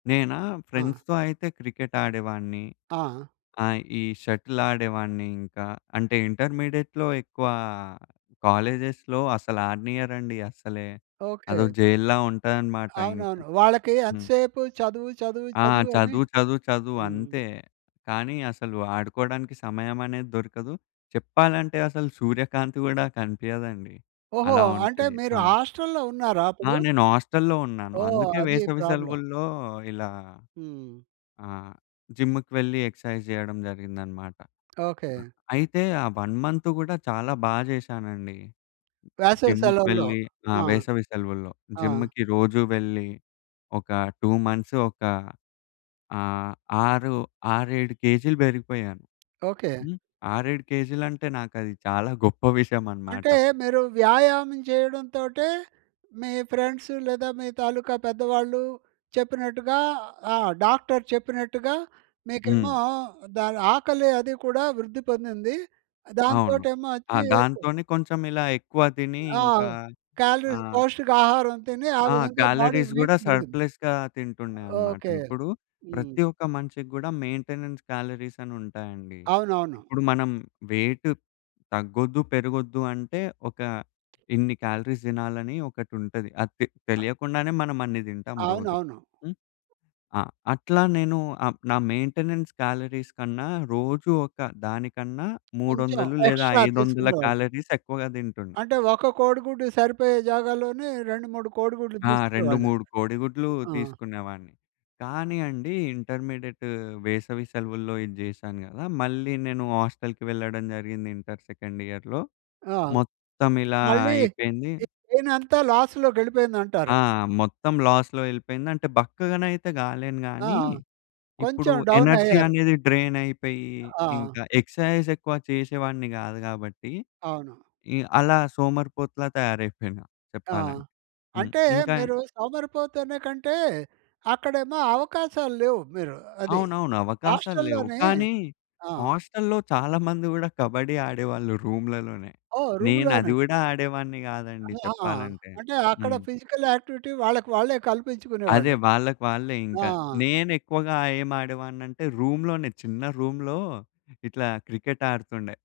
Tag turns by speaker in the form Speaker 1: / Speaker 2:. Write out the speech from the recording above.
Speaker 1: నేనా?
Speaker 2: ఆ!
Speaker 1: ఫ్రెండ్స్‌తో అయితే క్రికెట్టు ఆడేవాడిని.
Speaker 2: ఆ!
Speaker 1: ఆ! ఈ షటిల్ ఆడేవాడిని ఇంకా. అంటే ఇంటర్మీడియేట్‌లో ఎక్కువ కాలేజెస్‌లో అసలాడనీయరండి అసలే. అదో
Speaker 2: ఓకే.
Speaker 1: జైలులా ఉంటదనమాట ఇంక.
Speaker 2: అవునవును. వాళ్ళకి ఎంత
Speaker 1: హ్మ్.
Speaker 2: సేపు చదువు, చదువు,
Speaker 1: ఆ!
Speaker 2: చదువు అని
Speaker 1: చదువు, చదువు, చదువు.
Speaker 2: హ్మ్.
Speaker 1: అంతే. కానీ అసలు ఆడుకోడానికి సమయం అనేది దొరకదు. చెప్పాలంటే అసలు సూర్యకాంతి గూడా కనిపియదండి.
Speaker 2: ఓహో!
Speaker 1: అలా
Speaker 2: అంటే
Speaker 1: ఉంటది.
Speaker 2: మీరు
Speaker 1: ఆ!
Speaker 2: హాస్టల్లో ఉన్నారా
Speaker 1: ఆ!
Speaker 2: అప్పుడు?
Speaker 1: నేను హాస్టల్లో ఉన్నాను.
Speaker 2: ఓహ్!
Speaker 1: అందుకే
Speaker 2: అది
Speaker 1: వేసవి
Speaker 2: ప్రాబ్లమ్.
Speaker 1: సెలవుల్లో ఇలా
Speaker 2: హ్మ్.
Speaker 1: ఆహ్, జిమ్‌కి వెళ్లి ఎక్స్‌సైజ్ జేయడం జరిగిందన్నమాట.
Speaker 2: ఓకే.
Speaker 1: ఆహ్, అయితే ఆ 1 మంతు గూడా చాలా బా చేశానండి.
Speaker 2: వేసవి
Speaker 1: జిమ్‌కి
Speaker 2: సెలవుల్లో.
Speaker 1: వెళ్ళి ఆ!
Speaker 2: ఆ!
Speaker 1: వేసవి సెలవుల్లో.
Speaker 2: ఆ!
Speaker 1: జిమ్‌కి రోజూ వెళ్లి ఒక 2 మంత్స్ ఒక ఆహ్, ఆరు 6, 7 కేజీలు బెరిగిపోయాను.
Speaker 2: ఓకే.
Speaker 1: హ్మ్. 6, 7 కేజీలు అంటే నాకది చాలా గొప్ప విషయం అన్నమాట.
Speaker 2: అంటే మీరు వ్యాయామం చేయడం తోటే మీ ఫ్రెండ్స్ లేదా మీ తాలూకా పెద్దవాళ్ళు చెప్పినట్టుగా ఆ డాక్టర్ చెప్పినట్టుగా
Speaker 1: హ్మ్.
Speaker 2: మీకేమో దాని ఆకలి అది కూడా వృద్ధి పొందింది.
Speaker 1: అవును.
Speaker 2: దాంతోటేమో
Speaker 1: ఆ
Speaker 2: వచ్చి కొ
Speaker 1: దాంతోనే కొంచెం ఇలా ఎక్కువ దిని
Speaker 2: ఆ!
Speaker 1: ఇంకా
Speaker 2: కాలరీస్
Speaker 1: ఆహ్
Speaker 2: పౌష్టికాహారం తిని ఆ
Speaker 1: ఆ!
Speaker 2: విధంగా బాడీ
Speaker 1: కాలరీస్
Speaker 2: వెయిట్
Speaker 1: కూడా
Speaker 2: పెరిగింది.
Speaker 1: సర్ప్‌లెస్‌గా తింటుండే అన్నమాట.
Speaker 2: ఓకే.
Speaker 1: ఇప్పుడు
Speaker 2: హ్మ్.
Speaker 1: ప్రతి ఒక్క మనిషికి గూడా మెయింటెనెన్స్ కాలరీస్ అనుంటాయండి.
Speaker 2: అవునవును.
Speaker 1: ఇప్పుడు మనం వెయిట్ తగ్గొద్దు, పెరగొద్దు అంటే ఒక ఇన్ని క్యాలరీస్ దినాలని ఒకటుంటది. అది తె
Speaker 2: అ!
Speaker 1: తెలియకుండానే మనం అన్ని దింటాం రోజు.
Speaker 2: అవునవును.
Speaker 1: హ్మ్. ఆ! అట్లా నేను ఆహ్, నా మెయింటెనెన్స్ కాలరీస్ కన్నా రోజు ఒక దానికన్నా
Speaker 2: కొంచెం
Speaker 1: 300 లేదా
Speaker 2: ఎక్స్‌ట్రా
Speaker 1: ఐదొందల
Speaker 2: తీసుకునేవాళ్ళు.
Speaker 1: కాలరీస్ ఎక్కువగా దింటుండే.
Speaker 2: అంటే ఒక కోడిగుడ్డు సరిపోయే జాగాల్లోనే 2, 3 కోడిగుడ్లు
Speaker 1: ఆ!
Speaker 2: దీసుకునే
Speaker 1: రెండు
Speaker 2: వాళ్ళు.
Speaker 1: మూడు కోడిగుడ్లు
Speaker 2: ఆ!
Speaker 1: తీసుకునేవాడిని. కానీ అండి ఇంటర్మీడియేట్ వేసవి సెలవుల్లో ఇది జేశాను కదా! మళ్ళీ నేను హాస్టల్‌కి వెళ్ళడం జరిగింది ఇంటర్ సెకండ్ ఇయరులో
Speaker 2: ఆ!
Speaker 1: మొత్తం ఇలా
Speaker 2: మళ్ళీ
Speaker 1: అయిపోయింది.
Speaker 2: మీ బ్రైనంతా
Speaker 1: ఆ!
Speaker 2: లాస్‌లోకెళ్ళిపోయిందంటారు.
Speaker 1: మొత్తం లాస్‌లో ఎళ్ళిపోయింది. అంటే బక్కగనయితే గాలేను
Speaker 2: ఆ!
Speaker 1: గాని, ఇప్పుడు
Speaker 2: కొంచెం
Speaker 1: ఎనర్జీ
Speaker 2: డౌనయ్యారు.
Speaker 1: అనేది డ్రైనయిపోయి ఇంక
Speaker 2: ఆ!
Speaker 1: ఎక్స్‌సైజ్ ఎక్కువ చేసేవాడిని గాదు గాబట్టి
Speaker 2: అవును.
Speaker 1: ఇ అలా సోమరిపోతులా తయారైపోయినా
Speaker 2: ఆ!
Speaker 1: చెప్పాలం హ్మ్.
Speaker 2: అంటే
Speaker 1: ఇంకా ఏం
Speaker 2: మీరు సోమరిపోతనేకంటే అక్కడేమో అవకాశాలు లేవు మీరు అది.
Speaker 1: అవునవును. అవకాశాలు లేవు.
Speaker 2: హాస్టల్లోనే
Speaker 1: కానీ
Speaker 2: ఆ!
Speaker 1: హాస్టల్లో చాలా మంది గూడా కబడ్డీ ఆడేవాళ్ళు. రూములలోనే.
Speaker 2: ఓహ్!
Speaker 1: నేనది
Speaker 2: రూమ్‌లోనే.
Speaker 1: కూడా ఆడేవాడిని గాదండి
Speaker 2: ఆహాహా!
Speaker 1: చెప్పాలంటే.
Speaker 2: అంటే అక్కడ
Speaker 1: హ్మ్.
Speaker 2: ఫిజికల్ యాక్టివిటీ వాళ్ళకి వాళ్ళే
Speaker 1: అదే
Speaker 2: కల్పించుకునేవాళ్ళు.
Speaker 1: వాళ్ళకి వాళ్ళే ఇంక.
Speaker 2: ఆ!
Speaker 1: నేనెక్కువగా ఏం ఆడేవాడినంటే రూమ్‌లోనే చిన్న రూమ్‌లో ఇట్లా క్రికెట్ ఆడుతుండే.